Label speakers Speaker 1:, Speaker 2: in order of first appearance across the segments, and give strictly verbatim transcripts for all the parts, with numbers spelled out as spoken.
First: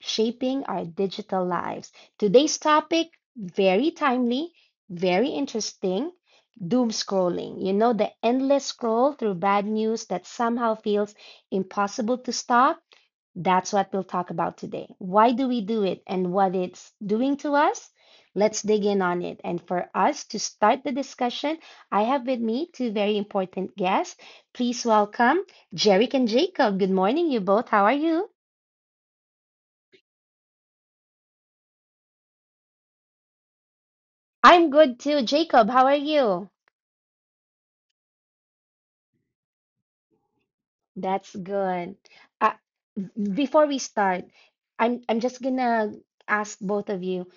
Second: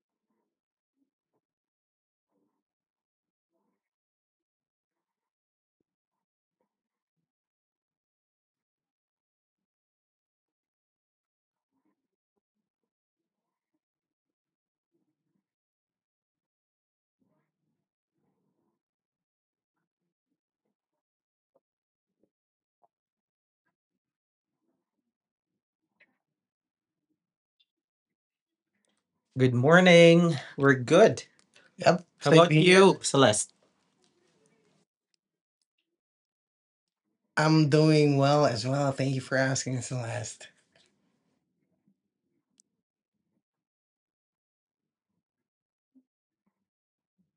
Speaker 1: shaping our digital lives. Today's topic, very timely, very interesting doom scrolling. You know, the endless scroll through bad news that somehow feels impossible to stop, that's what we'll talk about today. Why do we do it and what it's doing to us? Let's dig in on it. And for us to start the discussion, I have with me two very important guests. Please welcome Jerick and Jacob. Good morning, you both. How are you?
Speaker 2: Good morning. We're good. Yep. How? Same about here. You, Celeste?
Speaker 1: I'm good too. Jacob, how are you?
Speaker 2: I'm doing well as well. Thank you for asking, Celeste.
Speaker 1: That's good. Uh, Before we start, I'm I'm just gonna ask both of you,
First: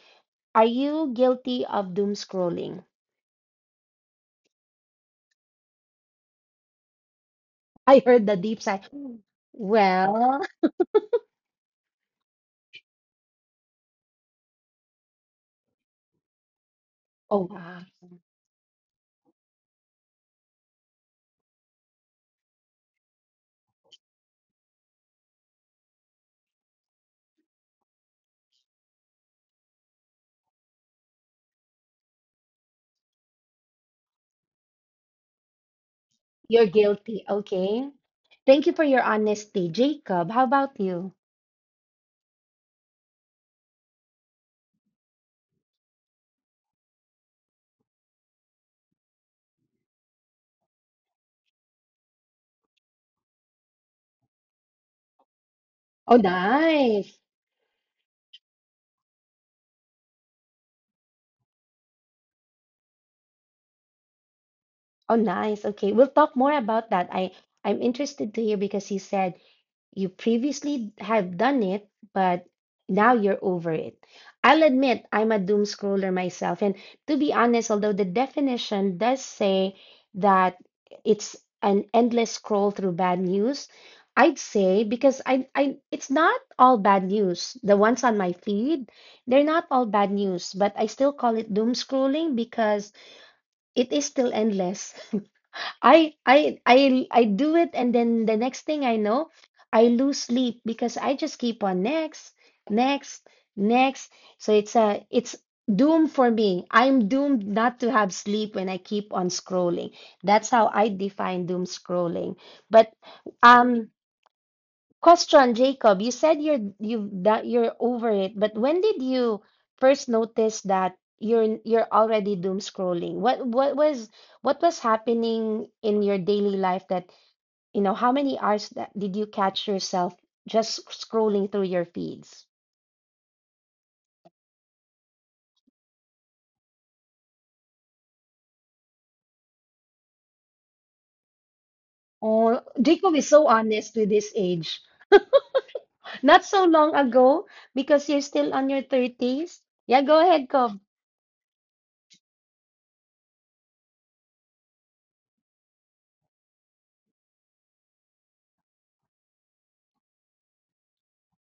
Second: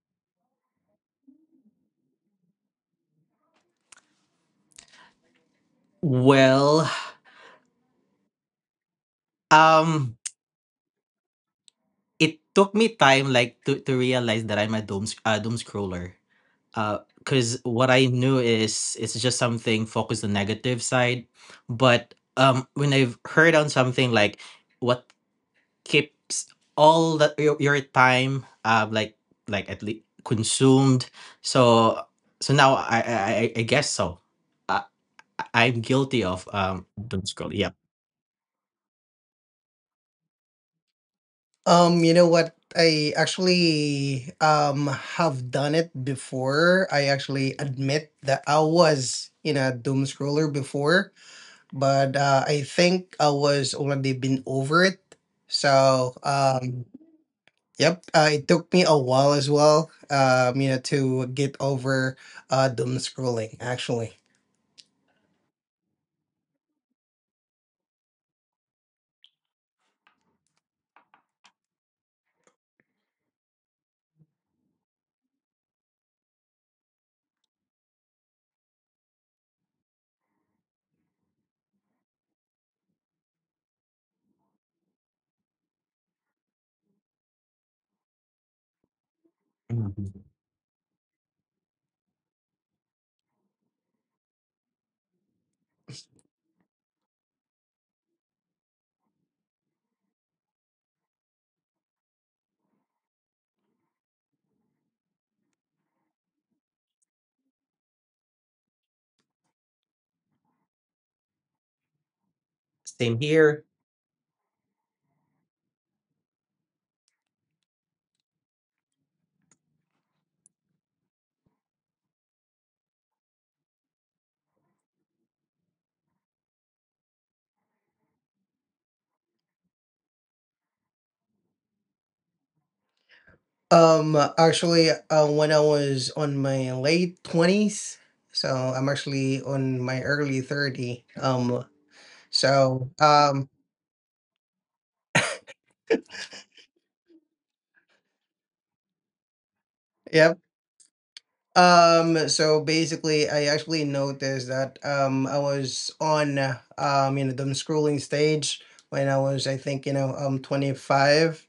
Speaker 1: are you guilty of doom scrolling?
Speaker 2: Well,
Speaker 1: I heard the deep sigh.
Speaker 2: um,
Speaker 1: Well,
Speaker 2: it took me time like to, to realize that I'm a doom sc- uh, doom scroller. Uh,
Speaker 1: oh,
Speaker 2: because
Speaker 1: wow.
Speaker 2: what I knew is it's just something focused on negative side, but um, when I've heard on something like what keeps all the your, your time um like like at least consumed, so so now i i i I guess so, i I- am guilty of
Speaker 1: You're
Speaker 2: um doom
Speaker 1: guilty.
Speaker 2: scroll, yeah.
Speaker 1: Okay. Thank you for your honesty, Jacob. How about you?
Speaker 2: Um, you know what? I actually um have done it before. I actually admit that I was in a doom scroller before, but uh, I think I was already been over it. So
Speaker 1: Oh,
Speaker 2: um,
Speaker 1: nice.
Speaker 2: Yep, uh, it took me a while as well, um, you know, to get over uh, doom scrolling, actually.
Speaker 1: Oh, nice. Okay. We'll talk more about that. I I'm interested to hear because he said you previously have done it, but now you're over it. I'll admit I'm a doom scroller myself. And to be honest, although the definition does say that it's an endless scroll through bad news, I'd say because I, I it's not all bad news. The ones on my feed, they're not all bad
Speaker 2: Mhm.
Speaker 1: news, but I still call it doom scrolling because it is still endless. I I I I do it and then the next thing I know, I lose sleep because I just keep on next, next, next. So it's a it's doom for me. I'm doomed not to have sleep when I keep on scrolling. That's how I define doom scrolling. But
Speaker 2: Same here.
Speaker 1: um question, Jacob. You said you're you've that you're over it, but when did you first notice that you're you're already doom scrolling? What what was what was happening in your daily life that, you know, how many hours that did you catch yourself just scrolling through your feeds?
Speaker 2: Um, actually, uh, when I was on my late twenties, so I'm actually on my early thirty. Um,
Speaker 1: Oh,
Speaker 2: so,
Speaker 1: Jacob is so
Speaker 2: um,
Speaker 1: honest with his age. Not so long ago, because you're still on your thirties. Yeah, go
Speaker 2: yeah,
Speaker 1: ahead, Cobb.
Speaker 2: Um, so basically, I actually noticed that um, I was on uh, um, you know, the scrolling stage when I was, I think, you know, um, twenty-five.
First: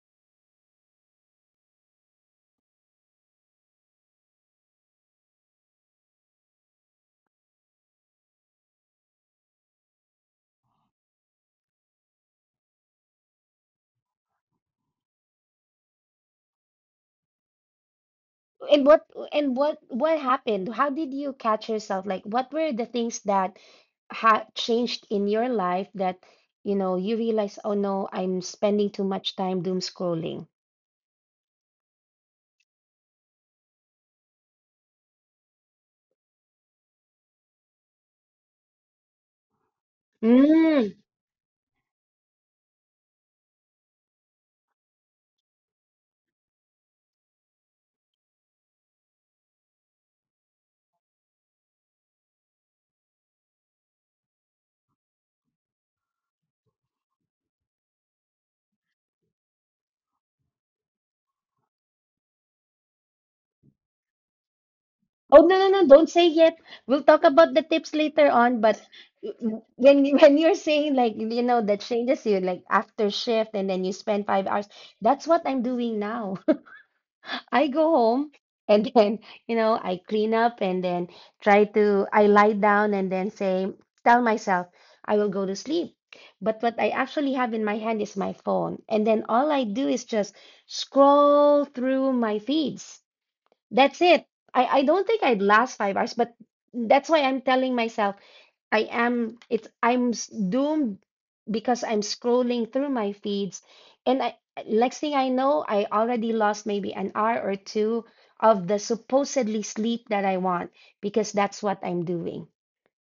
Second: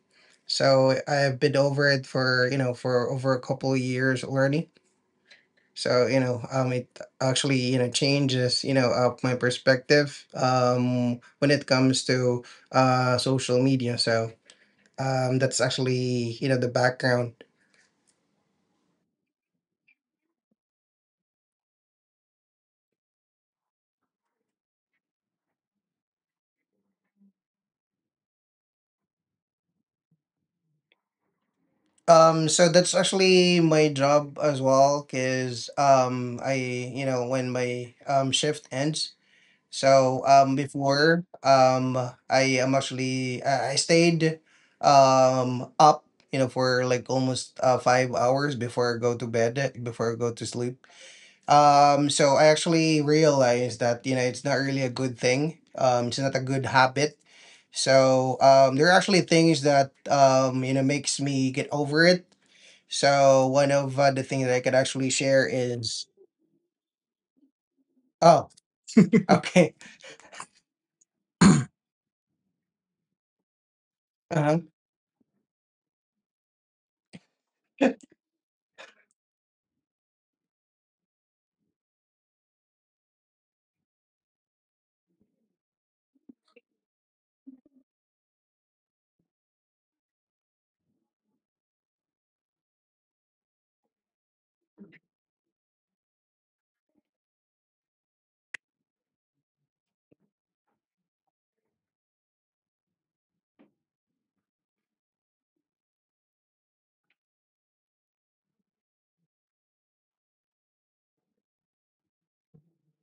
Speaker 2: So I've been over it for, you know, for over a couple of years already. So, you know, um, it actually, you know, changes, you know, uh, my perspective um, when it comes to uh, social media. So um, that's actually, you know, the background.
Speaker 1: And what and what what happened? How did you catch yourself? Like, what were the things that ha changed in your life that, you know, you realize, oh no, I'm spending too much time doom scrolling.
Speaker 2: Um, so that's actually my job as well, because um, I, you know, when my um shift ends. So um,
Speaker 1: Mm.
Speaker 2: before um, I am actually I I stayed um up, you know, for like almost uh, five hours before I go to bed, before I go to sleep. Um, so I actually realized that you know it's not really a good thing. Um, it's not a good habit. So um, there are actually things that um, you know makes me get over it, so one of uh, the things that I could actually
Speaker 1: Oh
Speaker 2: share
Speaker 1: no, no, no,
Speaker 2: is...
Speaker 1: don't say yet. We'll talk about the tips later
Speaker 2: oh.
Speaker 1: on, but w-
Speaker 2: Okay.
Speaker 1: when you- when you're saying like, you know, that changes you like after shift and then you spend five
Speaker 2: Uh-huh.
Speaker 1: hours, that's what I'm doing now. I go home and then, you know, I clean up and then try to, I lie down and then say, tell myself, I will go to sleep. But what I actually have in my hand is my phone. And then all I do is just scroll through my feeds. That's it. I, I don't think I'd last five hours, but that's why I'm telling myself. I am it's I'm s- doomed because I'm scrolling through my feeds and I next thing I know I already lost maybe an hour or two of the supposedly sleep that I want because that's what I'm doing.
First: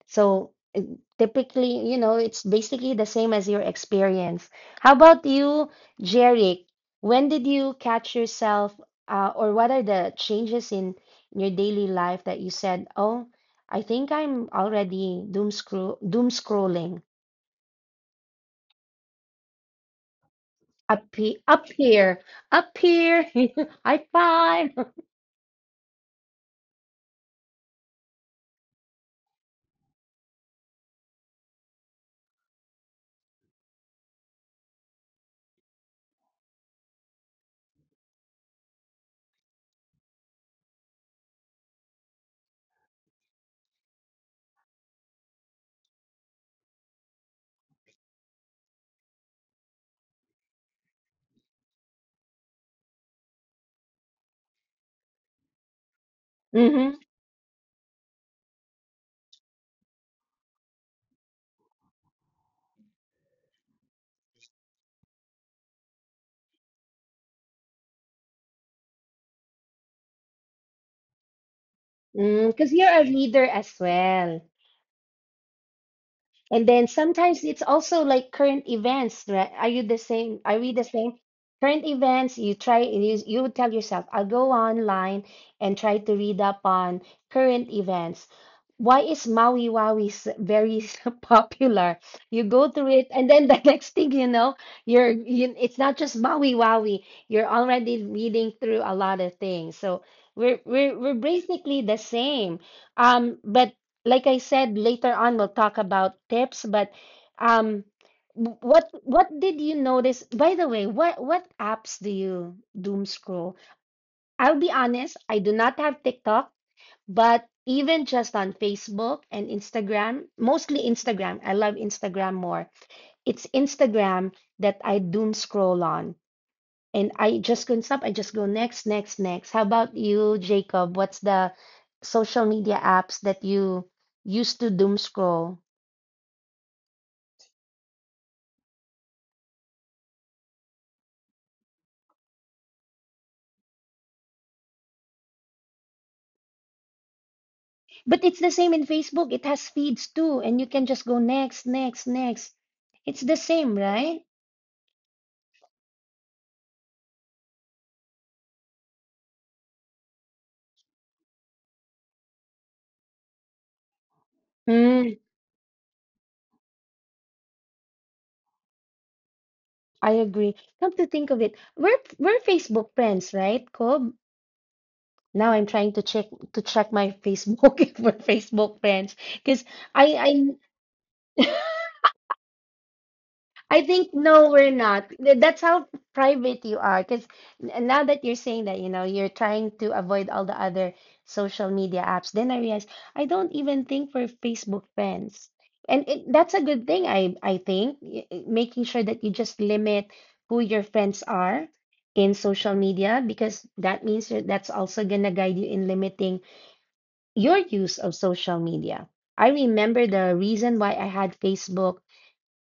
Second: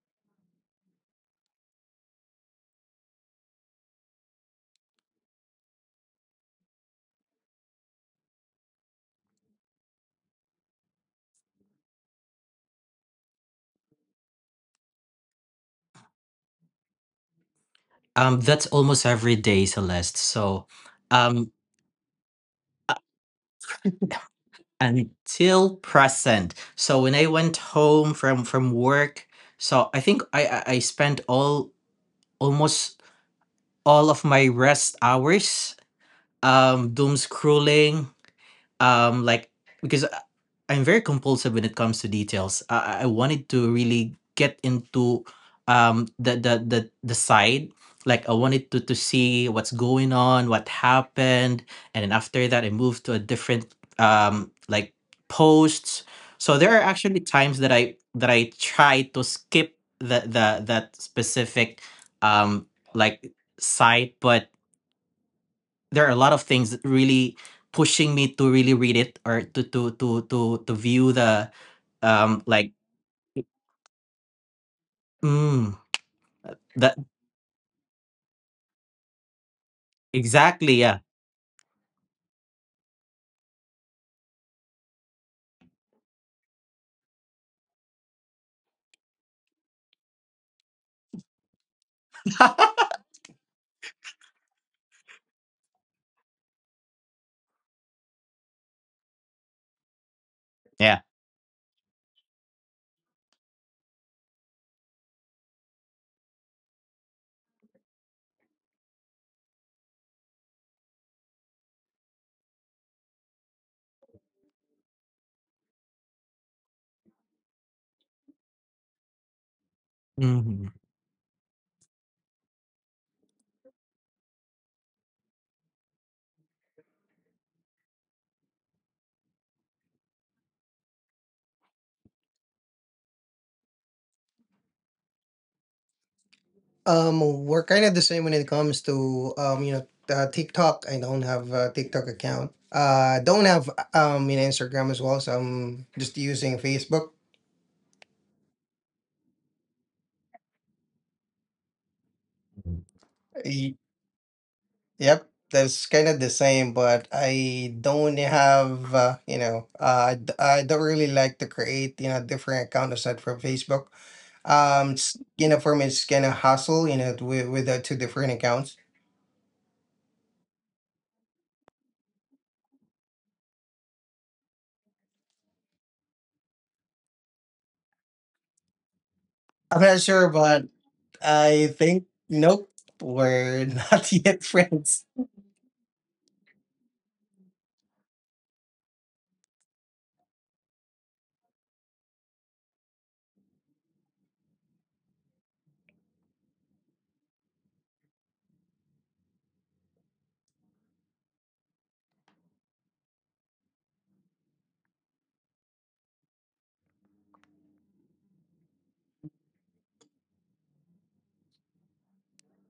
Speaker 1: So uh, typically, you know, it's basically the same as your experience. How about you, Jeric? When did you catch yourself, uh, or what are the changes in your daily life that you said, "Oh, I think I'm already doom scroll doom scrolling
Speaker 2: Um, that's almost every day, Celeste. So,
Speaker 1: up he
Speaker 2: um,
Speaker 1: up here, up here, high five."
Speaker 2: until present. So when I went home from from work, so I think I I I spent all almost all of my rest hours um doom scrolling, um like because I- I'm very compulsive when it comes to details. I, I I wanted to really get into um the, the the the side, like I wanted to to see what's going on, what happened, and then after that I moved to a different um like posts. So there are
Speaker 1: Mm-hmm.
Speaker 2: actually times that i that i try to skip the the that specific um like site, but there are a lot of things that really pushing me to really read it or to to to to to view the um
Speaker 1: Mm, because
Speaker 2: like...
Speaker 1: you're a reader as well.
Speaker 2: mm,
Speaker 1: And then
Speaker 2: that
Speaker 1: sometimes it's also like current events, right? Are you the same? Are we
Speaker 2: exactly,
Speaker 1: the
Speaker 2: yeah.
Speaker 1: same? Current events, you try and you, you would tell yourself, I'll go online and try to read up on current events. Why is Maui Waui s- very s- popular? You go through it, and then the next thing you know, you're you, it's not just Maui Waui. You're already reading through a lot of things. So we're we're
Speaker 2: Yeah.
Speaker 1: we're basically the same. Um, but like I said, later on we'll talk about tips, but um w- what what did you notice? By the way, what what apps do you doom scroll? I'll be honest, I do not have TikTok, but even just on Facebook and Instagram,
Speaker 2: Hmm.
Speaker 1: mostly Instagram. I love Instagram more. It's Instagram that I doom scroll on and I just couldn't stop. I just go next, next, next. How about you, Jacob? What's the social media apps that you used to doom scroll?
Speaker 2: Um, we're kind of the same when it comes to um, you know, uh, TikTok. I don't have a TikTok account. Uh, don't have um, you know, Instagram as well. So I'm just using Facebook.
Speaker 1: But it's the same in Facebook. It has feeds too, and you can just go next, next, next. It's the same, right?
Speaker 2: Yep, that's kind of the same, but I don't have, uh, you know, uh, I, d- I don't really like to create, you know, different account aside from Facebook. Um, it's,
Speaker 1: Mm,
Speaker 2: you know, for me, it's kind of hassle, you know, with, with the two different accounts.
Speaker 1: I agree. Come to think of it, we're we're Facebook friends, right, Kob? Now I'm trying to check to check my Facebook if we're Facebook friends, because
Speaker 2: I'm not
Speaker 1: I
Speaker 2: sure, but
Speaker 1: I
Speaker 2: I think nope. We're
Speaker 1: I
Speaker 2: not
Speaker 1: think
Speaker 2: yet
Speaker 1: no, we're
Speaker 2: friends.
Speaker 1: not. Th- That's how private you are. Because now that you're saying that, you know, you're trying to avoid all the other social media apps. Then I realized I don't even think for Facebook friends, and it, that's a good thing. I I think Y- y- making sure that you just limit who your friends are in social media because that means that that's also gonna guide you in limiting your use of social media. I remember the reason why I had Facebook,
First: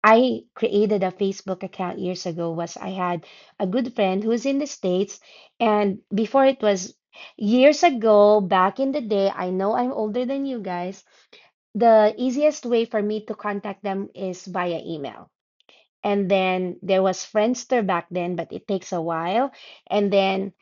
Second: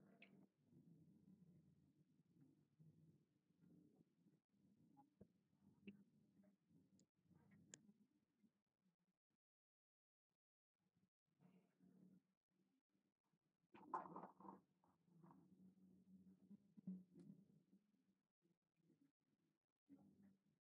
Speaker 1: I created a Facebook account years ago, was I had a good friend who's in the States, and before it was years ago back in the day, I know I'm older than you guys, the easiest way for me to contact them is via email. And then there was Friendster back then, but it takes a while, and then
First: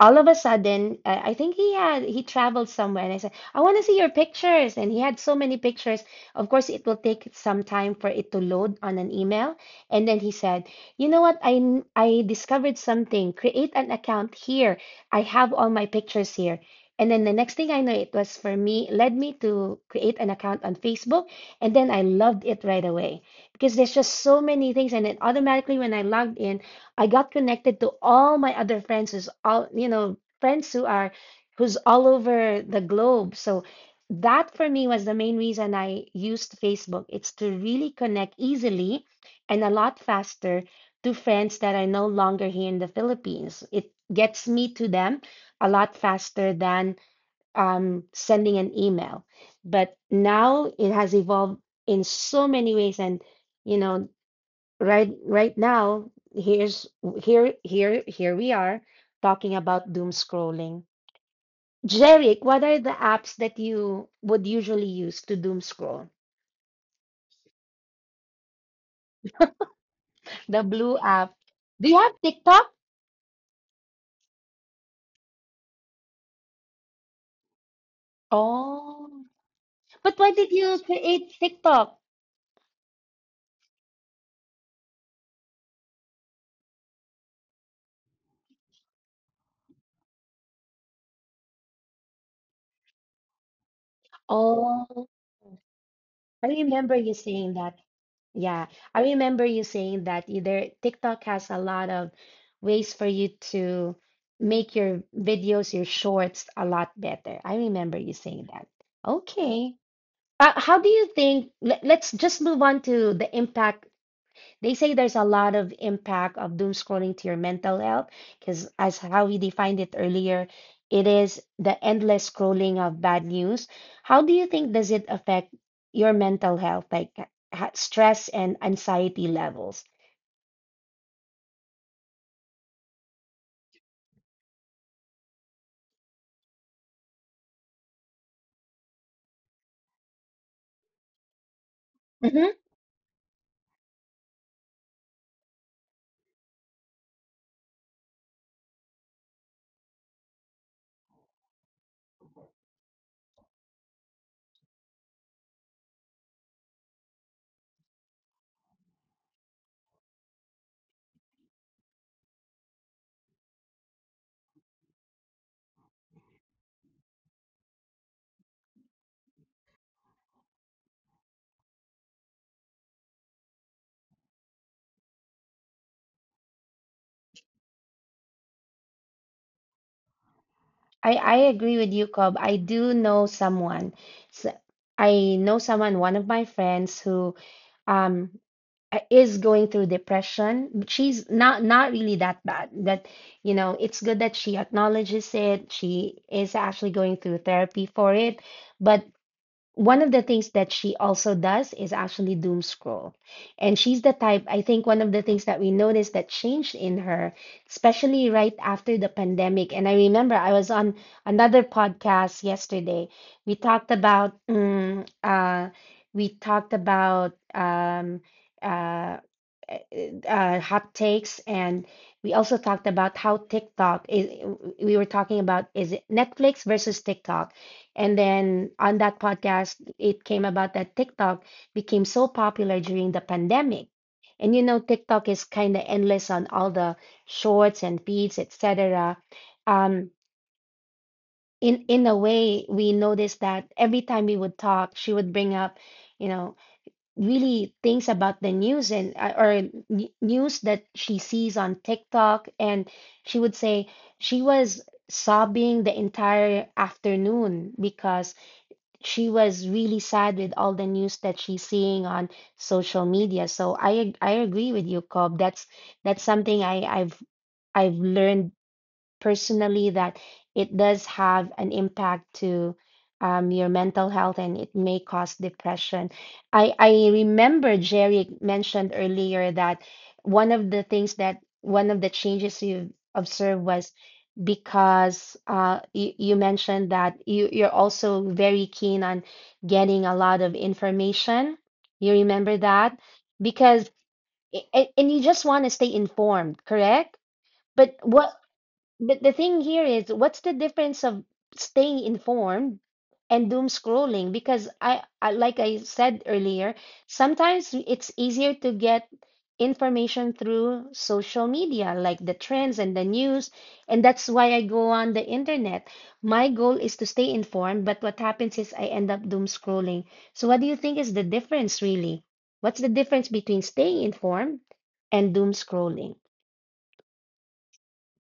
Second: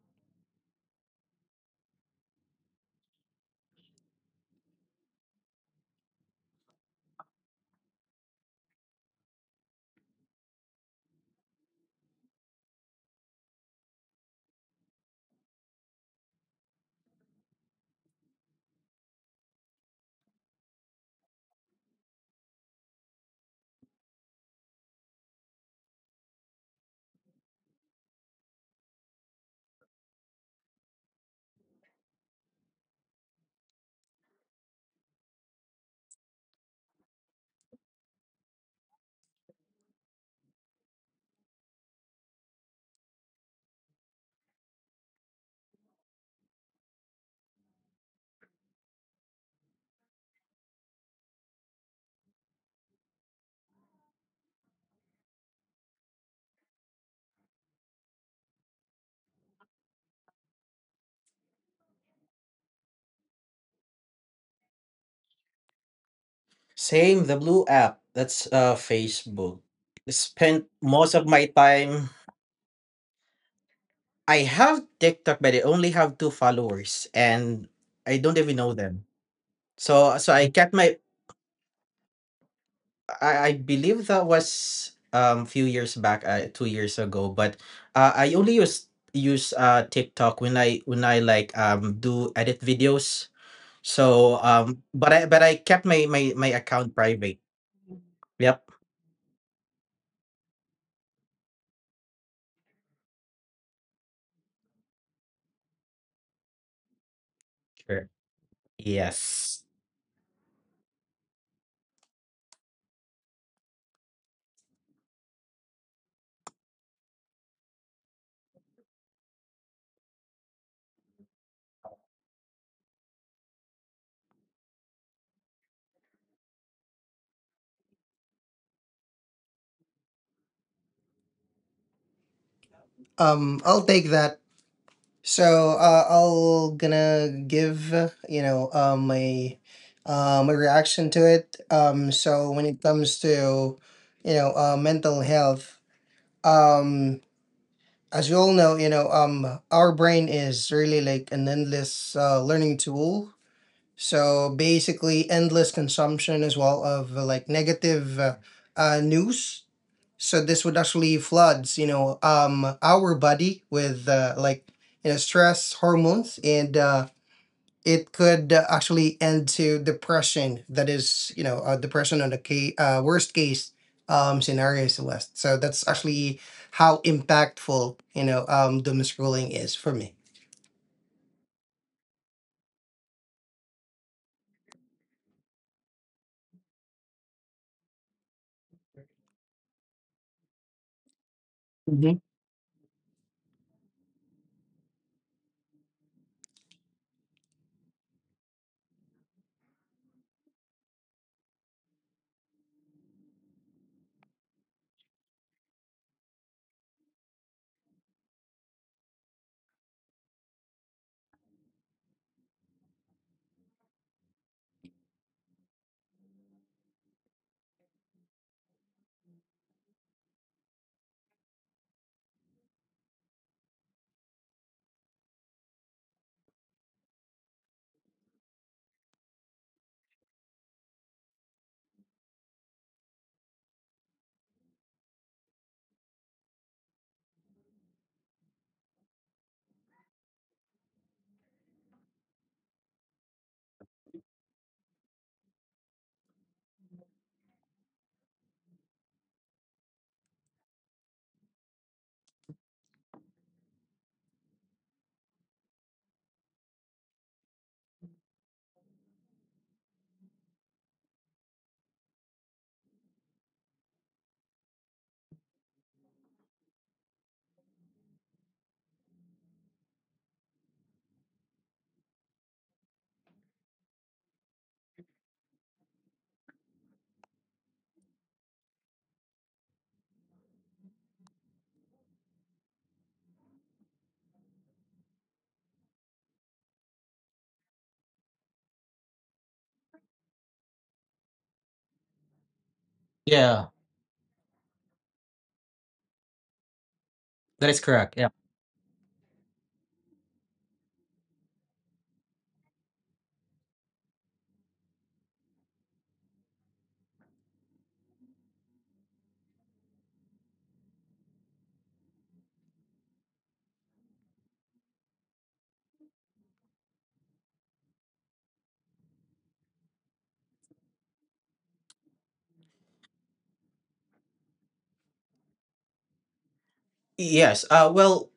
Speaker 1: all of a sudden, I I think he had he traveled somewhere, and I said, "I want to see your pictures." And he had so many pictures. Of course, it will take some time for it to load on an email. And then he said, "You know what? I n- I discovered something. Create an account here. I have all my pictures here." And then the next thing I know, it was for me led me to create an account on Facebook, and then I loved it right away because there's just so many things. And then automatically, when I logged in, I got connected to all my other friends who's all you know friends who are who's all over the globe. So that for me was the main reason I used Facebook. It's to really connect easily and a lot faster to friends that are no longer here in the Philippines. It gets me to them a lot faster than um, sending an email. But now it has evolved in so many ways, and you know, right right now here's here here here we are talking about doom scrolling. Jeric, what are the apps that you would usually use to doom scroll?
Speaker 2: Same, the blue app. That's uh Facebook.
Speaker 1: The
Speaker 2: Spent
Speaker 1: blue
Speaker 2: most of
Speaker 1: app,
Speaker 2: my
Speaker 1: do you have
Speaker 2: time.
Speaker 1: TikTok?
Speaker 2: I have TikTok, but I only have two followers, and I don't even know them.
Speaker 1: Oh, but
Speaker 2: So,
Speaker 1: why
Speaker 2: so I
Speaker 1: did
Speaker 2: kept
Speaker 1: you
Speaker 2: my...
Speaker 1: create TikTok?
Speaker 2: I, I believe that was um few years back, uh, two years ago. But uh, I only use use uh TikTok when I when I like um do edit videos. So um,
Speaker 1: Oh,
Speaker 2: but I but I kept my my
Speaker 1: I
Speaker 2: my
Speaker 1: remember
Speaker 2: account
Speaker 1: you
Speaker 2: private.
Speaker 1: saying that.
Speaker 2: Yep.
Speaker 1: Yeah, I remember you saying that either TikTok has a lot of ways for you to make your videos, your shorts a lot better. I remember
Speaker 2: Sure.
Speaker 1: you saying that.
Speaker 2: Yes.
Speaker 1: Okay. Uh, how do you think, let, let's just move on to the impact. They say there's a lot of impact of doom scrolling to your mental health because, as how we defined it earlier, it is the endless scrolling of bad news. How do you think does it affect your mental health, like ha- stress and anxiety levels?
Speaker 2: Um, I'll take that. So uh, I'll gonna give uh, you know uh, my uh, my reaction to it. Um,
Speaker 1: Mm-hmm.
Speaker 2: so when it comes to you know uh, mental health, um, as you all know, you know, um, our brain is really like an endless uh, learning tool. So basically, endless consumption as well of uh, like negative uh, uh, news. So this would actually floods, you know, um, our body with uh, like you know stress hormones, and uh, it could uh, actually end to depression. That is, you know, uh, depression on the ca- uh, worst case um, scenario, Celeste. So that's actually how impactful, you know, um, the misruling is for me.
Speaker 1: I, I agree with you, Cobb. I do know someone. s- I know someone, one of my friends, who um uh, is going through depression but she's not not really that bad that you know it's good that she acknowledges it. She is actually going through therapy for it, but one of the things that she also does is actually doom scroll. And she's the type, I think one of the things that we noticed that changed in her, especially right after the pandemic. And I remember I was on another podcast yesterday. We talked about mm, uh, we talked about um, uh, uh, hot takes, and we also talked about how TikTok is. We were talking about is it Netflix versus TikTok, and then on that podcast, it came about that TikTok became so popular during the pandemic. And you know, TikTok is kind of endless on all the shorts and feeds, et cetera. Um, in in a way, we noticed that every time we would talk, she would bring up, you know, really things about the news and uh, or n- news that she sees on TikTok, and she would say she was sobbing the entire afternoon because she was really sad with all the news that she's seeing on social media. So I ag- I agree with you, Cobb. That's that's something I I've I've learned personally that it does have an impact to um, your mental health, and it may cause depression. I, I remember Jerry mentioned earlier that one of the things that one of the changes you observed was because uh, you, you mentioned that you, you're also very keen on getting a lot of information. You remember that?
Speaker 2: Yeah,
Speaker 1: Because, and, and you just want to stay informed, correct?
Speaker 2: that is
Speaker 1: But
Speaker 2: correct. Yeah.
Speaker 1: what but the thing here is, what's the difference of staying informed and doom scrolling? Because I, I, like I said earlier, sometimes it's easier to get information through social media, like the trends and the news, and that's why I go on the internet. My goal is to stay informed, but what happens is I end up doom scrolling. So what do you think is the difference really? What's the difference between staying informed and doom scrolling?
Speaker 2: Yes. Uh, well,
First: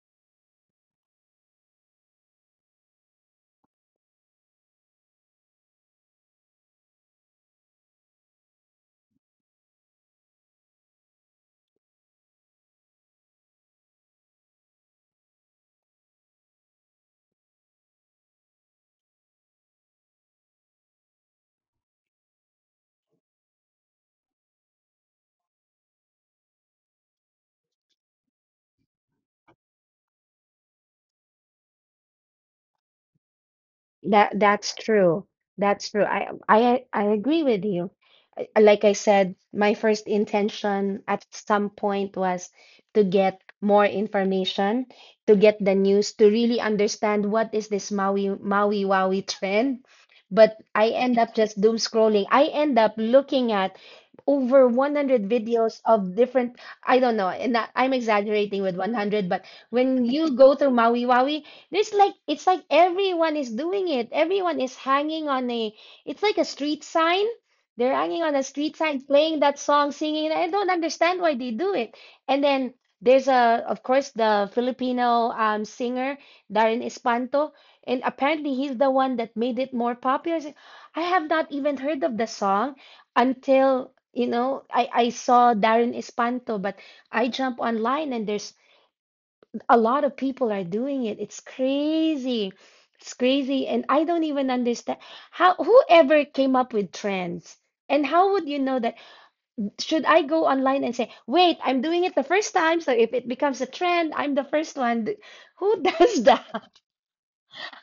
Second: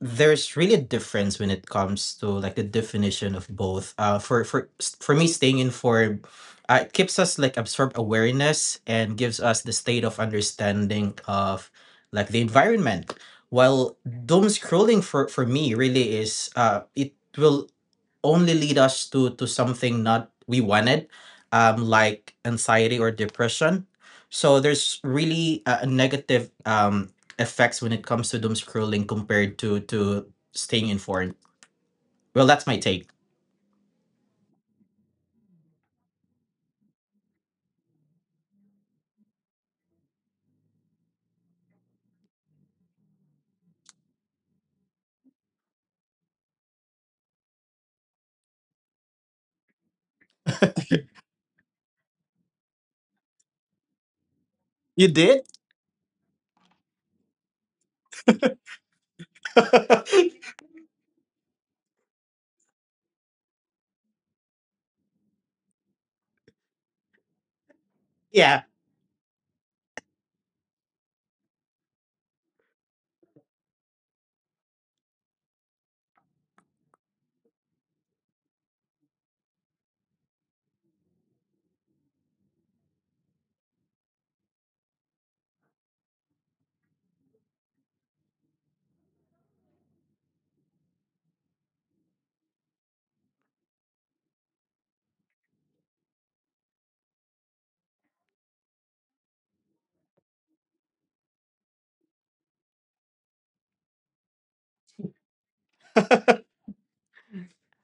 Speaker 2: there's really a difference when it comes to like the definition of both uh for for for me, staying informed, uh, it keeps us like absorb awareness and gives us the state of understanding of like the environment, while doom scrolling for for me really is, uh it will only lead us to to something not we wanted, um like anxiety or depression, so there's really a a negative um effects when it comes to doom scrolling compared to to staying informed. Well, that's my take.
Speaker 1: That that's true. That's true. I I I agree with you. I- Like I said, my first intention at some point was to get more information, to get the news, to really understand what is this Maui Maui Wowie trend. But I end up just doom scrolling. I end up looking at over
Speaker 2: You
Speaker 1: a hundred
Speaker 2: did?
Speaker 1: videos of different, I don't know, and I- I'm exaggerating with a hundred, but when you go through Maui Wowie, there's like it's like everyone is doing it. Everyone is hanging on a it's like a street sign. They're hanging on a street sign, playing that song, singing it. I don't understand why they do it. And then there's a of course the Filipino um singer Darren Espanto, and apparently he's the one that made it more popular. So, I have not even heard of the song until, you know, I I saw Darren Espanto, but I jump online, and there's a lot of people are doing it. It's crazy. It's crazy. And I don't even understand how whoever came up with trends. And how would you know that? Should I go online and say, wait, I'm doing it the first time, so if it becomes a trend, I'm the first one. Who does that?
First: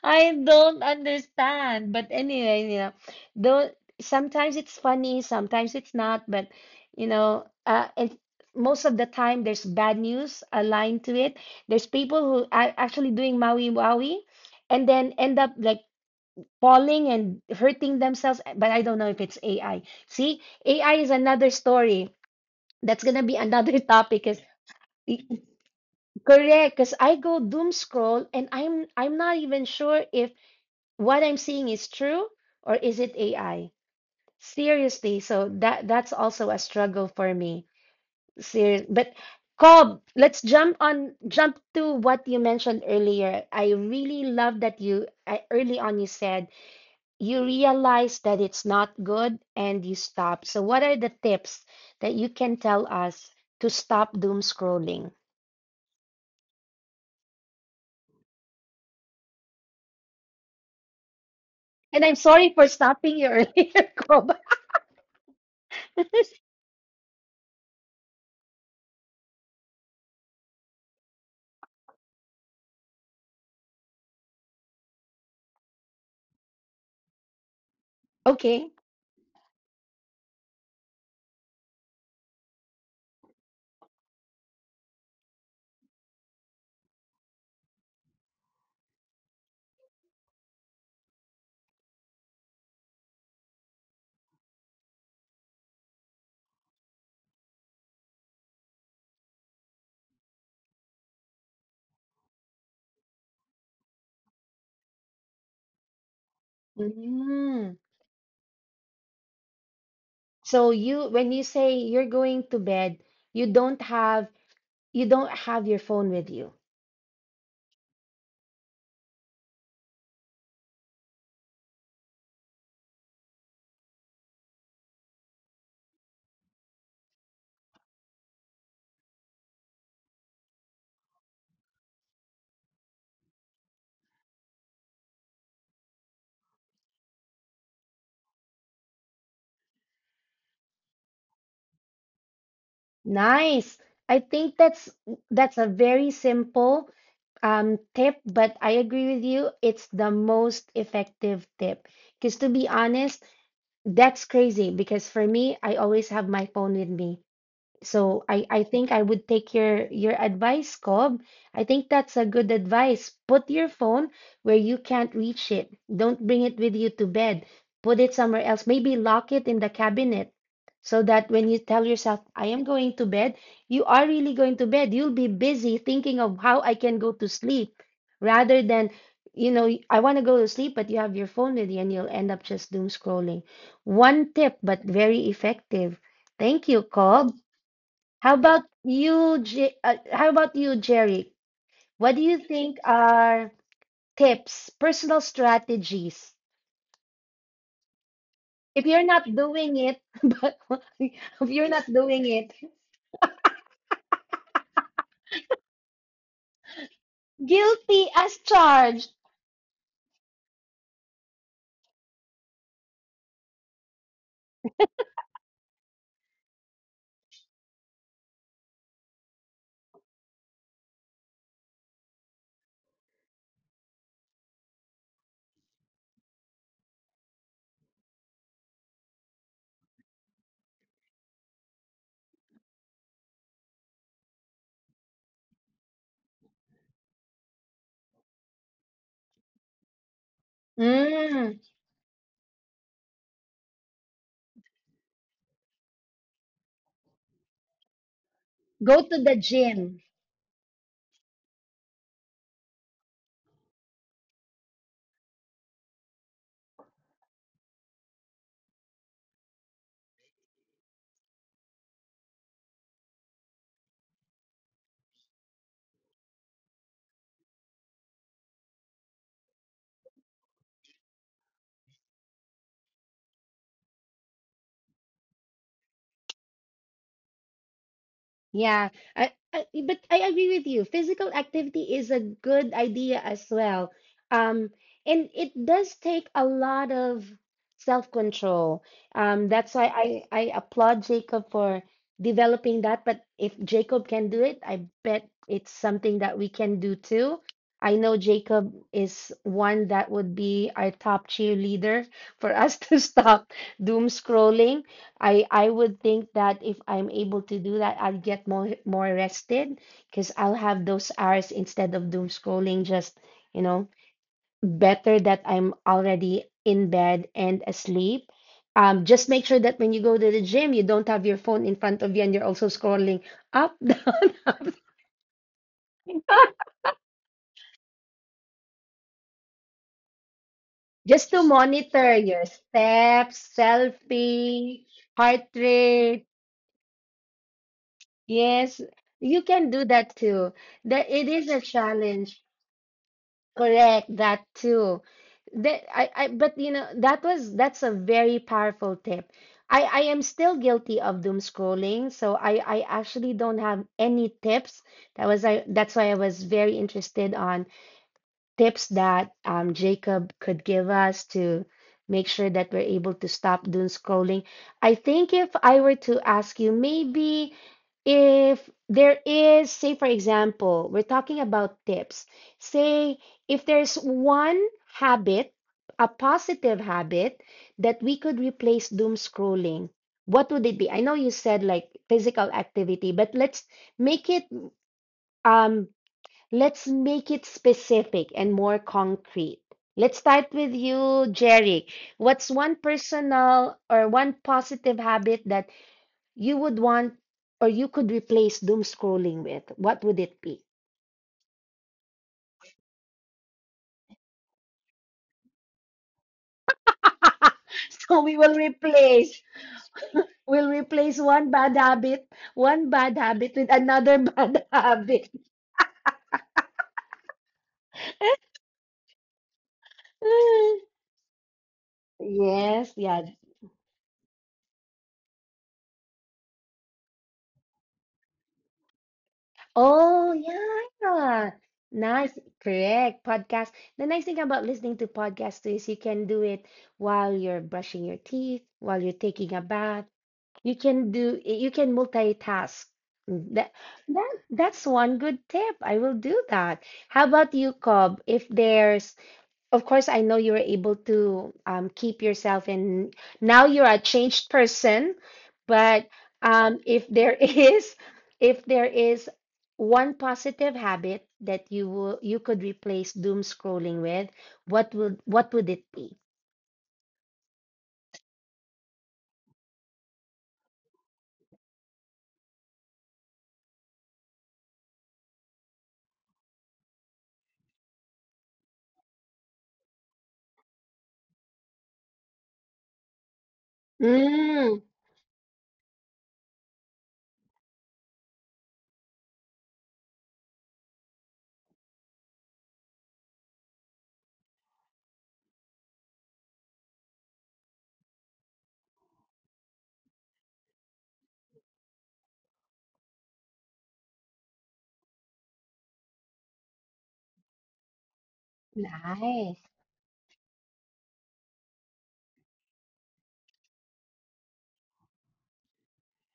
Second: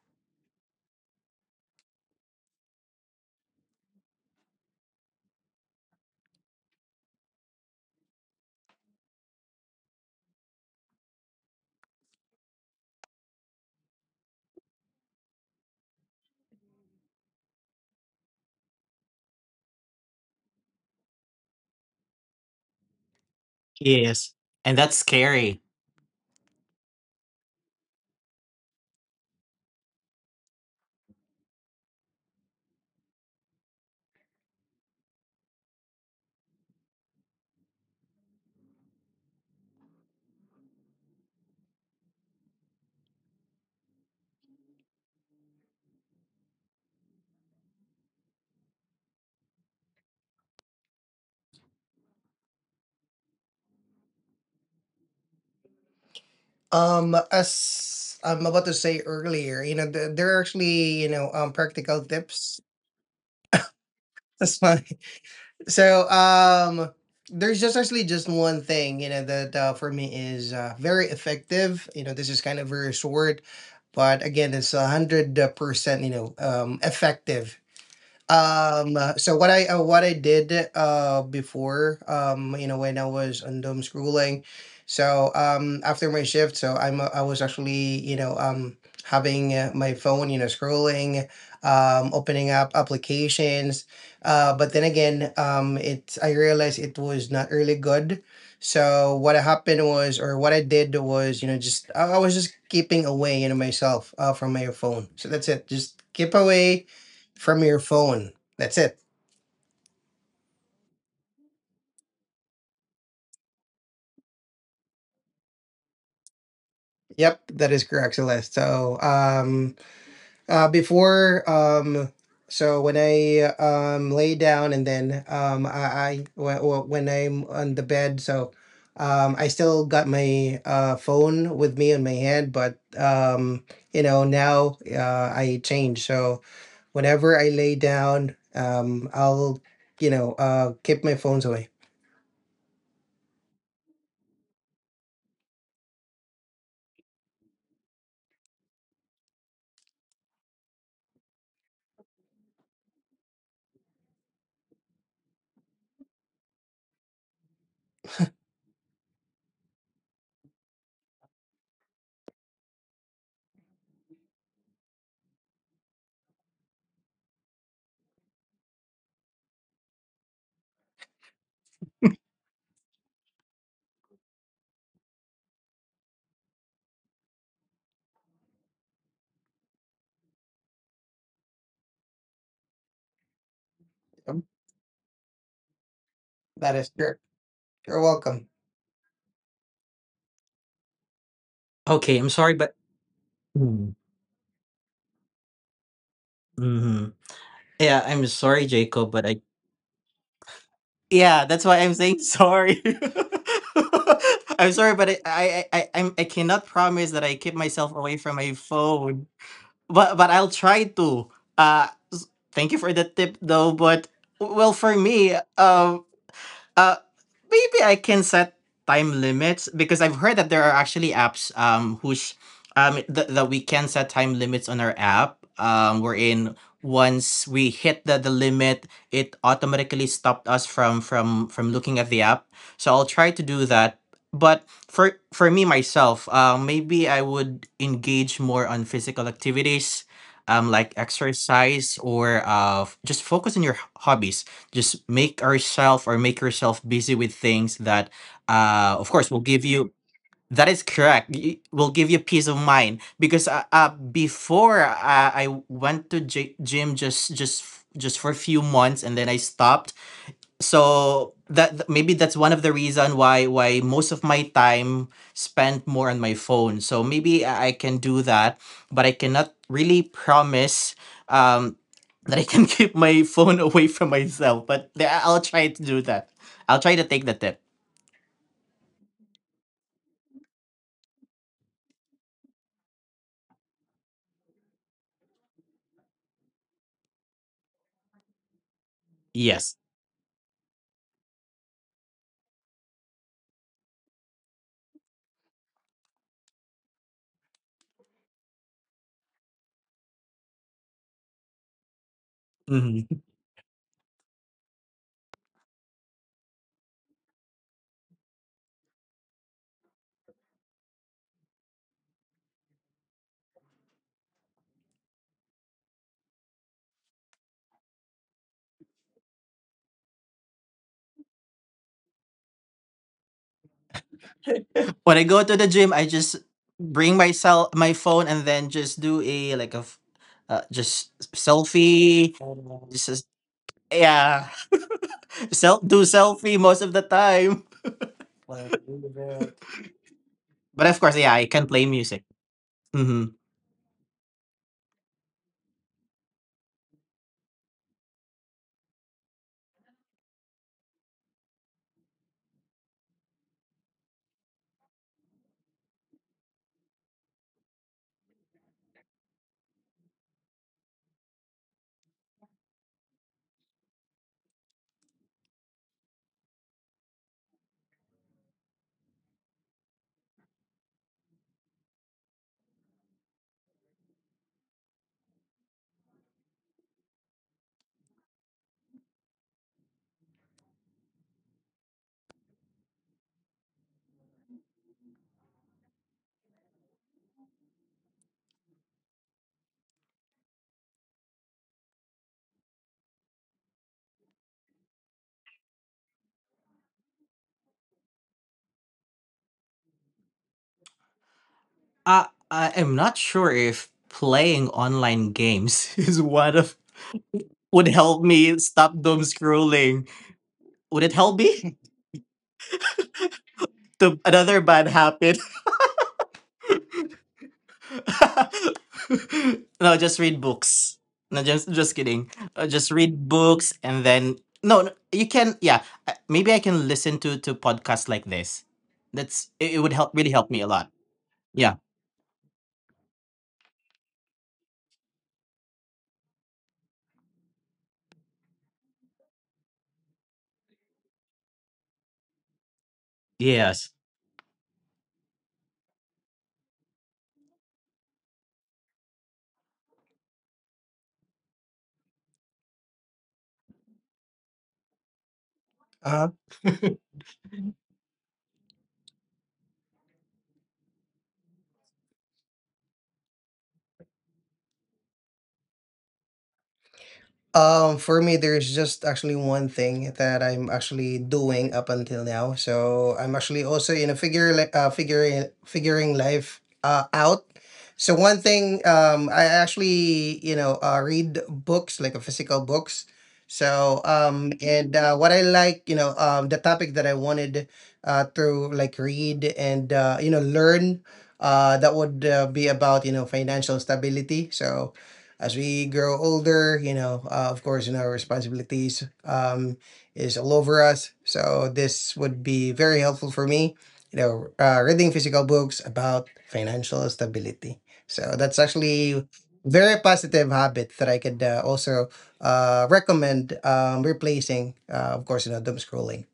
Speaker 1: I don't understand. But anyway, you know, though sometimes it's funny, sometimes it's not, but you know, uh, it, most of the time there's bad news aligned to it. There's people who are actually doing Maui Waui and then end up like falling and hurting themselves. But I don't know if it's A I. See, A I is another story. That's gonna be another topic.
Speaker 2: Yes.
Speaker 1: Is
Speaker 2: And that's scary.
Speaker 1: correct? Because I go doom scroll, and I'm I'm not even sure if what I'm seeing is true, or is it A I? Seriously, so that that's also a struggle for me. Serious, but Cobb, let's jump on jump to what you mentioned earlier. I really love that you I, early on you said you realize that it's not good and you stop. So what are the tips that you can tell us to stop doom scrolling?
Speaker 2: Um, as I'm about to say earlier, you know, th- there are actually, you know, um,
Speaker 1: And
Speaker 2: practical
Speaker 1: I'm sorry
Speaker 2: tips.
Speaker 1: for stopping you earlier, Cobb.
Speaker 2: So um there's just actually just one thing, you know, that uh, for me is uh, very effective. You know, this is kind of very short, but again, it's a hundred percent, you know, um, effective.
Speaker 1: Okay.
Speaker 2: Um, uh, so what I uh, what I did uh before, um you know, when I was on dome schooling, so um after my shift, so I'm uh, I was actually you know um having uh, my phone you know scrolling, um opening up applications, uh but then again um it I realized it was not really good. So what happened was, or what I did was, you know, just I, I was just keeping away you know myself uh from my phone. So that's it, just keep away from
Speaker 1: Mm.
Speaker 2: your phone. That's it.
Speaker 1: So you, when you say you're going to bed, you don't have you don't have your phone with you.
Speaker 2: Yep, that is correct, Celeste. So, um, uh, before, um, so when I um lay down, and then um I, I when when I'm on the bed, so um I still got my uh phone with me in my hand, but um you know now uh I change. So whenever I lay down, um I'll you know uh keep my phones away.
Speaker 1: Nice. I think that's that's a very simple um tip, but I agree with you. It's the most effective tip. Because to be honest, that's crazy because for me, I always have my phone with me. So I, I think I would take your your advice, Cobb. I think that's a good advice. Put your phone where you can't reach it. Don't bring it with you to bed. Put it somewhere else. Maybe lock it in the cabinet so that when you tell yourself, I am going to bed, you are really going to bed. You'll be busy thinking of how I can go to sleep rather than, you know, I want to go to sleep, but you have your phone with you, and you'll end up just doom scrolling. One
Speaker 2: Um,
Speaker 1: tip, but very effective. Thank
Speaker 2: That
Speaker 1: you,
Speaker 2: is, you're,
Speaker 1: Cobb.
Speaker 2: you're
Speaker 1: How
Speaker 2: welcome.
Speaker 1: about you, J- uh, how about you, Jerry? What
Speaker 2: Okay,
Speaker 1: do
Speaker 2: I'm
Speaker 1: you
Speaker 2: sorry, but...
Speaker 1: think are tips, personal strategies?
Speaker 2: mm-hmm. Yeah, I'm sorry,
Speaker 1: If you're
Speaker 2: Jacob,
Speaker 1: not
Speaker 2: but I...
Speaker 1: doing it, but
Speaker 2: yeah,
Speaker 1: if
Speaker 2: that's
Speaker 1: you're
Speaker 2: why
Speaker 1: not
Speaker 2: I'm saying
Speaker 1: doing it,
Speaker 2: sorry. I'm sorry, but I I I I- I'm, I cannot promise that I keep myself
Speaker 1: guilty
Speaker 2: away from
Speaker 1: as
Speaker 2: my
Speaker 1: charged.
Speaker 2: phone. but but I'll try to. Uh, s- Thank you for the tip though. But well, for me, um, uh, maybe I can set time limits, because I've heard that there are actually apps um whose um th- that we can set time limits on our app, um wherein once we hit the, the limit, it automatically stopped us from from from looking at the app, so I'll try to do that. But for for me myself, uh, maybe I would engage more on physical activities, um like
Speaker 1: Mm,
Speaker 2: exercise or uh f- just focus on your h- hobbies. Just make ourselves or make yourself busy with things that uh
Speaker 1: go
Speaker 2: of
Speaker 1: to
Speaker 2: course
Speaker 1: the
Speaker 2: will give you...
Speaker 1: gym.
Speaker 2: that is correct, y- will give you peace of mind. Because uh, uh before, uh, I went to gy- gym just just f- just for a few months and then I stopped. So that maybe that's one of the reason why why most of my time spent more on my phone, so maybe i I can do that. But I cannot really promise, um that I can keep my phone away from myself, but th- I'll try to do that. I'll try to take the tip.
Speaker 1: Yeah, I, I, but I agree with you. Physical activity is a good idea as well. Um, and it does take a lot of self-control. Um, that's
Speaker 2: Yes.
Speaker 1: why I, I applaud Jacob for developing that. But if Jacob can do it, I bet it's something that we can do too. I know Jacob is one that would be our top cheerleader for us to
Speaker 2: Hmm.
Speaker 1: stop doom scrolling. I I would think that if I'm able to do that, I'll get more more rested because I'll have those hours instead of doom scrolling, just, you know, better that I'm already in bed and asleep. Um, just make sure that when you go to the gym, you don't have your phone in front of you, and you're also scrolling up, down, up,
Speaker 2: When I go to the gym, I just bring myself my phone and then just do a, like, a f- uh, just
Speaker 1: just to monitor
Speaker 2: selfie.
Speaker 1: your
Speaker 2: Just...
Speaker 1: steps,
Speaker 2: yeah.
Speaker 1: selfie, heart
Speaker 2: Self do
Speaker 1: rate.
Speaker 2: selfie most of the time.
Speaker 1: Yes,
Speaker 2: Like...
Speaker 1: you can do that too.
Speaker 2: But
Speaker 1: That
Speaker 2: of
Speaker 1: it
Speaker 2: course,
Speaker 1: is
Speaker 2: yeah, I
Speaker 1: a
Speaker 2: can play music.
Speaker 1: challenge.
Speaker 2: Hmm.
Speaker 1: Correct, that too. That I, I, but you know that was that's a very powerful tip. I, I am still guilty of doom scrolling, so I, I actually don't have any tips. That was I that's why I was very interested on tips that um, Jacob could give us to make sure that we're able to stop doom scrolling. I think if I were to ask you, maybe if there is, say, for example, we're talking about tips, say, if there's one habit, a positive habit that we could replace doom scrolling. What would it be? I know you said like physical activity, but let's make it um let's make it specific and more concrete. Let's start with you, Jerry. What's one personal or one positive habit that you would want or you could replace doom scrolling with? What would it be?
Speaker 2: I I am not sure if playing online games is one of... would
Speaker 1: so
Speaker 2: help
Speaker 1: we will
Speaker 2: me stop doom
Speaker 1: replace.
Speaker 2: scrolling.
Speaker 1: We'll
Speaker 2: Would it
Speaker 1: replace
Speaker 2: help
Speaker 1: one bad
Speaker 2: me
Speaker 1: habit, one bad habit with another
Speaker 2: to another
Speaker 1: bad
Speaker 2: bad
Speaker 1: habit.
Speaker 2: habit? No, just read books. No, just just kidding. Uh,
Speaker 1: yes,
Speaker 2: just
Speaker 1: yeah,
Speaker 2: read books and then... no, no, you can, yeah. uh, Maybe I can listen to to podcasts like this. That's it, it would help
Speaker 1: oh,
Speaker 2: really help me a lot.
Speaker 1: yeah.
Speaker 2: Yeah.
Speaker 1: Nice. Correct. Podcast. The nice thing about listening to podcasts is you can do it while you're brushing your teeth, while you're taking a bath. You can do, you can multitask. Mm, That,
Speaker 2: Yes.
Speaker 1: that, that's one good tip. I will do that. How about you, Cobb? If there's of course, I know you were able to um, keep yourself, and now you're a changed person. But
Speaker 2: Uh,
Speaker 1: um, if there is, if there is one positive habit that you will, you could replace doom scrolling with, what would what would it be?
Speaker 2: Um, for me, there's just actually one thing that I'm actually doing up until now. So I'm actually also in a figure, li- uh, figuring figuring life uh, out. So one thing, um, I actually you know uh, read books like a physical books. So um,
Speaker 1: Mm,
Speaker 2: and uh, what I like, you know, um, the topic that I wanted uh, to like read and uh, you know learn. Uh, that would uh, be about you know financial stability. So as we grow older, you know, uh, of course, you know, responsibilities um, is all over us. So this would be very helpful for me, you know, uh, reading physical books about financial stability. So that's actually
Speaker 1: nice.
Speaker 2: very positive habit that I could uh, also uh, recommend um, replacing, uh, of course, you know, doom scrolling.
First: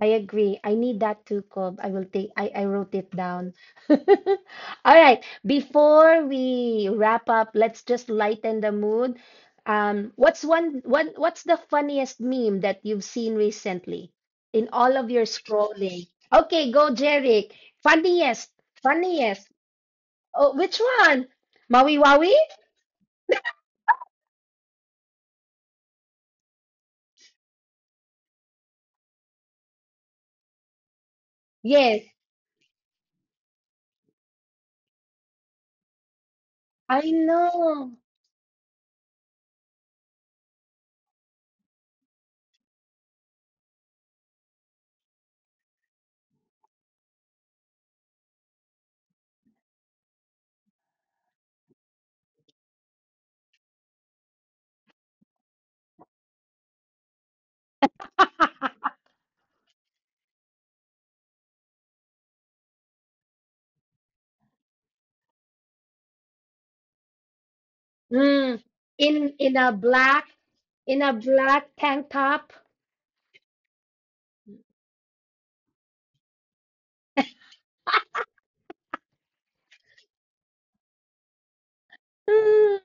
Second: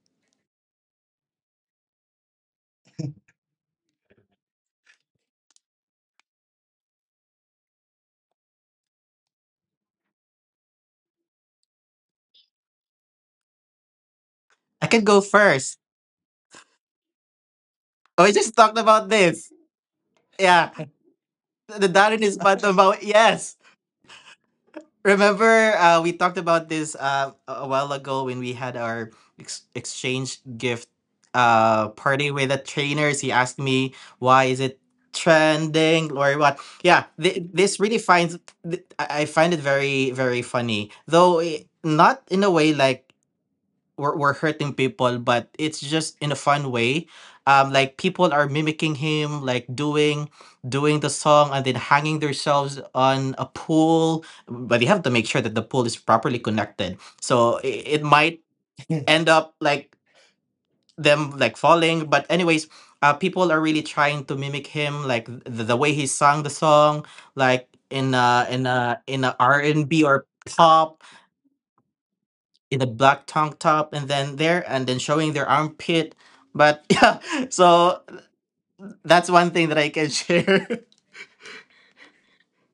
Speaker 1: I agree. I need that too, Cobb. I will take, I, I wrote it down. All right. Before we wrap up, let's just lighten the mood. Um, what's one, one, what's the funniest meme that you've seen recently in
Speaker 2: I
Speaker 1: all
Speaker 2: can
Speaker 1: of
Speaker 2: go
Speaker 1: your
Speaker 2: first.
Speaker 1: scrolling? Okay, go, Jeric.
Speaker 2: Oh, we
Speaker 1: Funniest,
Speaker 2: just talked about
Speaker 1: funniest.
Speaker 2: this.
Speaker 1: Oh,
Speaker 2: Yeah.
Speaker 1: which one?
Speaker 2: The
Speaker 1: Maui
Speaker 2: Darren
Speaker 1: Wawi?
Speaker 2: is part about, yes. Remember, uh, we talked about this uh, a a while ago when we had our ex- exchange gift uh,
Speaker 1: Yes,
Speaker 2: party with the trainers. He asked me, why is it trending or what? Yeah,
Speaker 1: I
Speaker 2: th- this
Speaker 1: know.
Speaker 2: really finds, th- I I find it very, very funny. Though, i- not in a way like we're, we're hurting people, but it's just in a fun way. Um like people are mimicking him, like doing doing the song and then hanging themselves on a pool, but you have to make sure that the pool is properly connected, so it, it might... yeah, end up like them like falling, but anyways, uh people are really trying to mimic him, like the, the way he sang the song, like in a
Speaker 1: Mm,
Speaker 2: in a
Speaker 1: in
Speaker 2: in a
Speaker 1: in
Speaker 2: R
Speaker 1: a
Speaker 2: and b
Speaker 1: black,
Speaker 2: or
Speaker 1: in a
Speaker 2: pop,
Speaker 1: black tank top.
Speaker 2: in a black tank top, and then there and then showing their armpit, but yeah. So that's one thing that I can share.
Speaker 1: Mm.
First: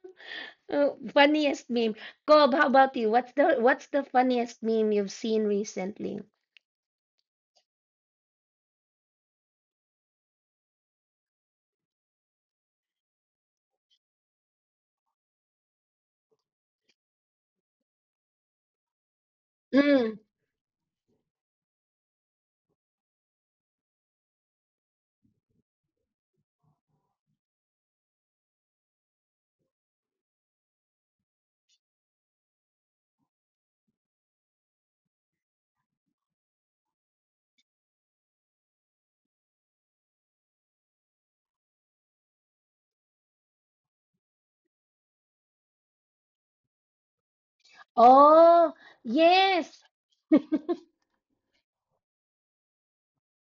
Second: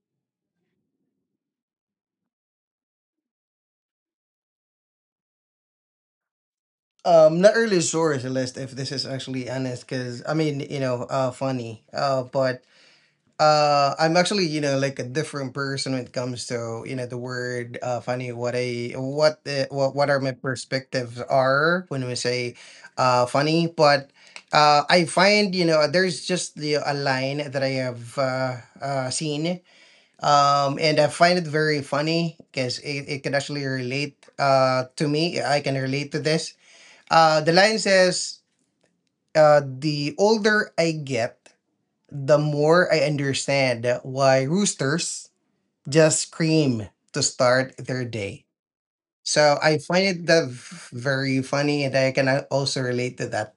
Speaker 1: Uh, funniest meme. Cobb, how about you? What's the what's the funniest meme you've seen recently?
Speaker 2: Um, not really sure is the, if this is actually honest, because I mean, you know, uh, funny. Uh, but uh, I'm actually, you know, like a different person when it comes to, you know, the word uh, funny. What I what the, what what are
Speaker 1: Mm.
Speaker 2: my perspectives are when we say, uh, funny. But uh, I find you know there's just the a line that I have uh, uh seen. Um, and I find it very funny because it, it can actually relate uh, to me. I can relate to this. Uh, the line says, uh, the older I get, the more I understand why roosters just scream to start their day.
Speaker 1: Oh,
Speaker 2: So I
Speaker 1: yes.
Speaker 2: find it that v- very funny, and I can uh, also relate to that.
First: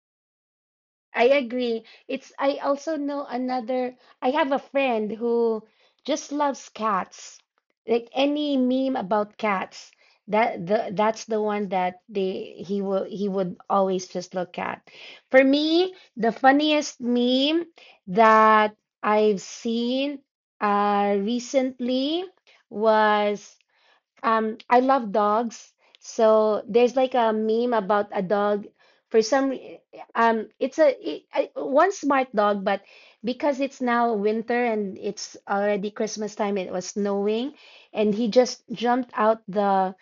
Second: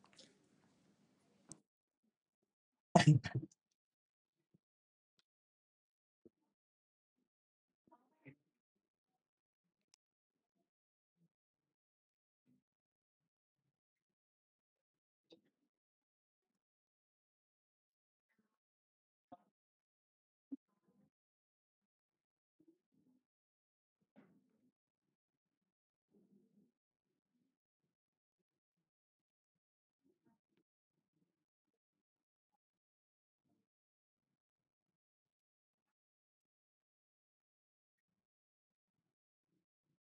Speaker 1: I agree. It's I also know another I have a friend who just loves cats. Like any meme about cats, that the that's the one that they he will he would always just look at. For me, the funniest meme that I've seen uh recently was um, I love dogs. So there's like a meme about a dog. For some, re- um, it's a it, I, one smart dog, but because it's now winter and it's already Christmas time, it was snowing, and he just jumped out the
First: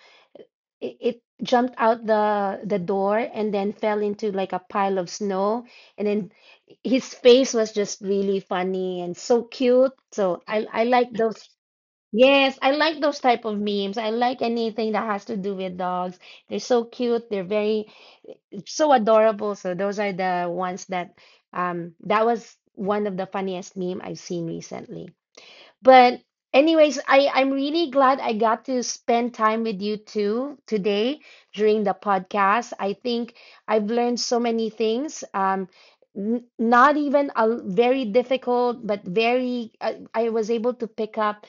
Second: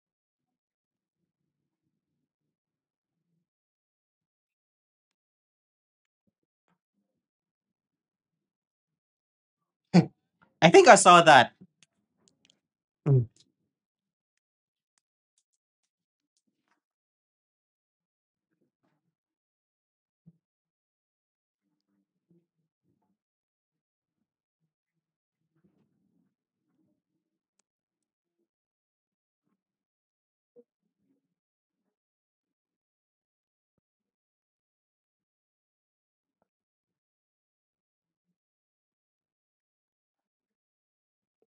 Speaker 1: it, it jumped out the the door and then fell into like a pile of snow, and then his face was just really funny and so cute.
Speaker 2: Hey,
Speaker 1: So I
Speaker 2: I
Speaker 1: I
Speaker 2: think I
Speaker 1: like
Speaker 2: saw
Speaker 1: those.
Speaker 2: that.
Speaker 1: Yes, I like those type of memes. I like anything that has to do with dogs. They're so cute. They're very so adorable. So those are the ones that um that was one of the funniest meme I've seen recently. But anyways, I I'm really glad I got to spend time with you too today during the podcast. I think I've learned so many things. Um n- Not even a very difficult, but very, I I was able to pick up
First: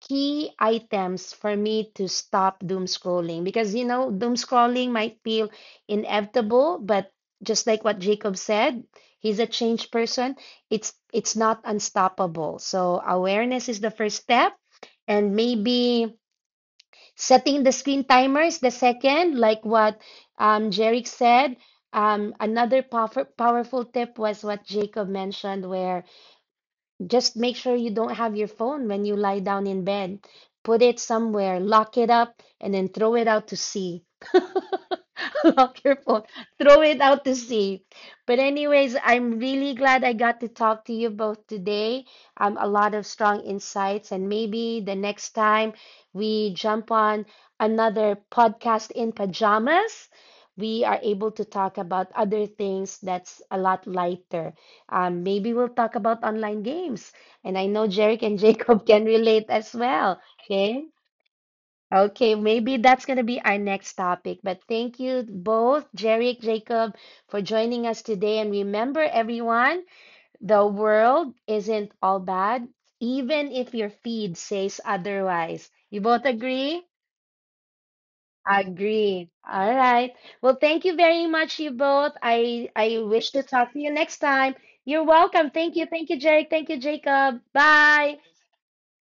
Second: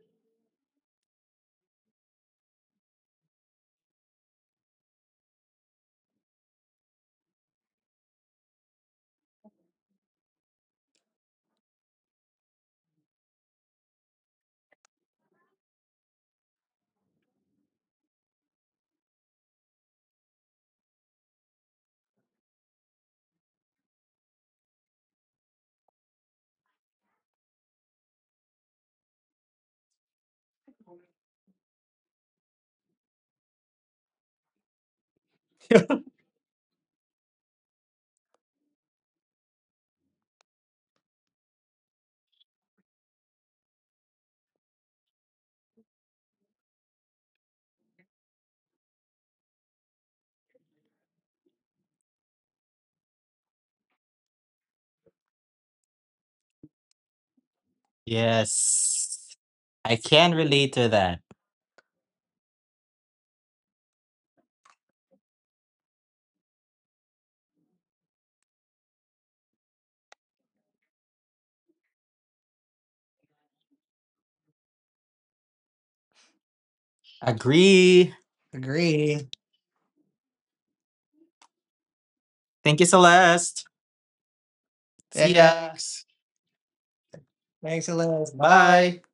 Speaker 1: key items for me to stop doom scrolling, because you know doom scrolling might feel inevitable, but just like what Jacob said, he's a changed person. It's it's not unstoppable, so awareness is the first step, and maybe setting the screen timer is the second, like what um Jerick said. Um, another power, powerful tip was what Jacob mentioned, where just make sure you don't have your phone when you lie down in bed. Put it somewhere, lock it up, and then throw it out to sea. Lock your phone, throw it out to sea. But anyways, I'm really glad I got to talk to you both today. Um, a lot of strong insights, and maybe the next time we jump on another podcast in pajamas, we are able to talk about other things that's a lot lighter. Um, maybe we'll talk about online games. And I know Jerick and Jacob can
Speaker 2: Yes.
Speaker 1: relate as
Speaker 2: I
Speaker 1: well.
Speaker 2: can relate
Speaker 1: Okay.
Speaker 2: to that.
Speaker 1: Okay, maybe that's going to be our next topic. But thank you both, Jerick, Jacob, for joining us today. And remember, everyone, the world isn't all bad, even if your feed says otherwise. You both agree?
Speaker 2: Agree. Agree.
Speaker 1: Agree. All right. Well, thank you very much, you both. I
Speaker 2: Thank you,
Speaker 1: I wish to
Speaker 2: Celeste.
Speaker 1: talk to you next time. You're
Speaker 2: See ya.
Speaker 1: welcome. Thank you.
Speaker 2: Thanks.
Speaker 1: Thank you, Jerick. Thank you, Jacob.
Speaker 2: Thanks,
Speaker 1: Bye.
Speaker 2: Elias. Bye. Bye.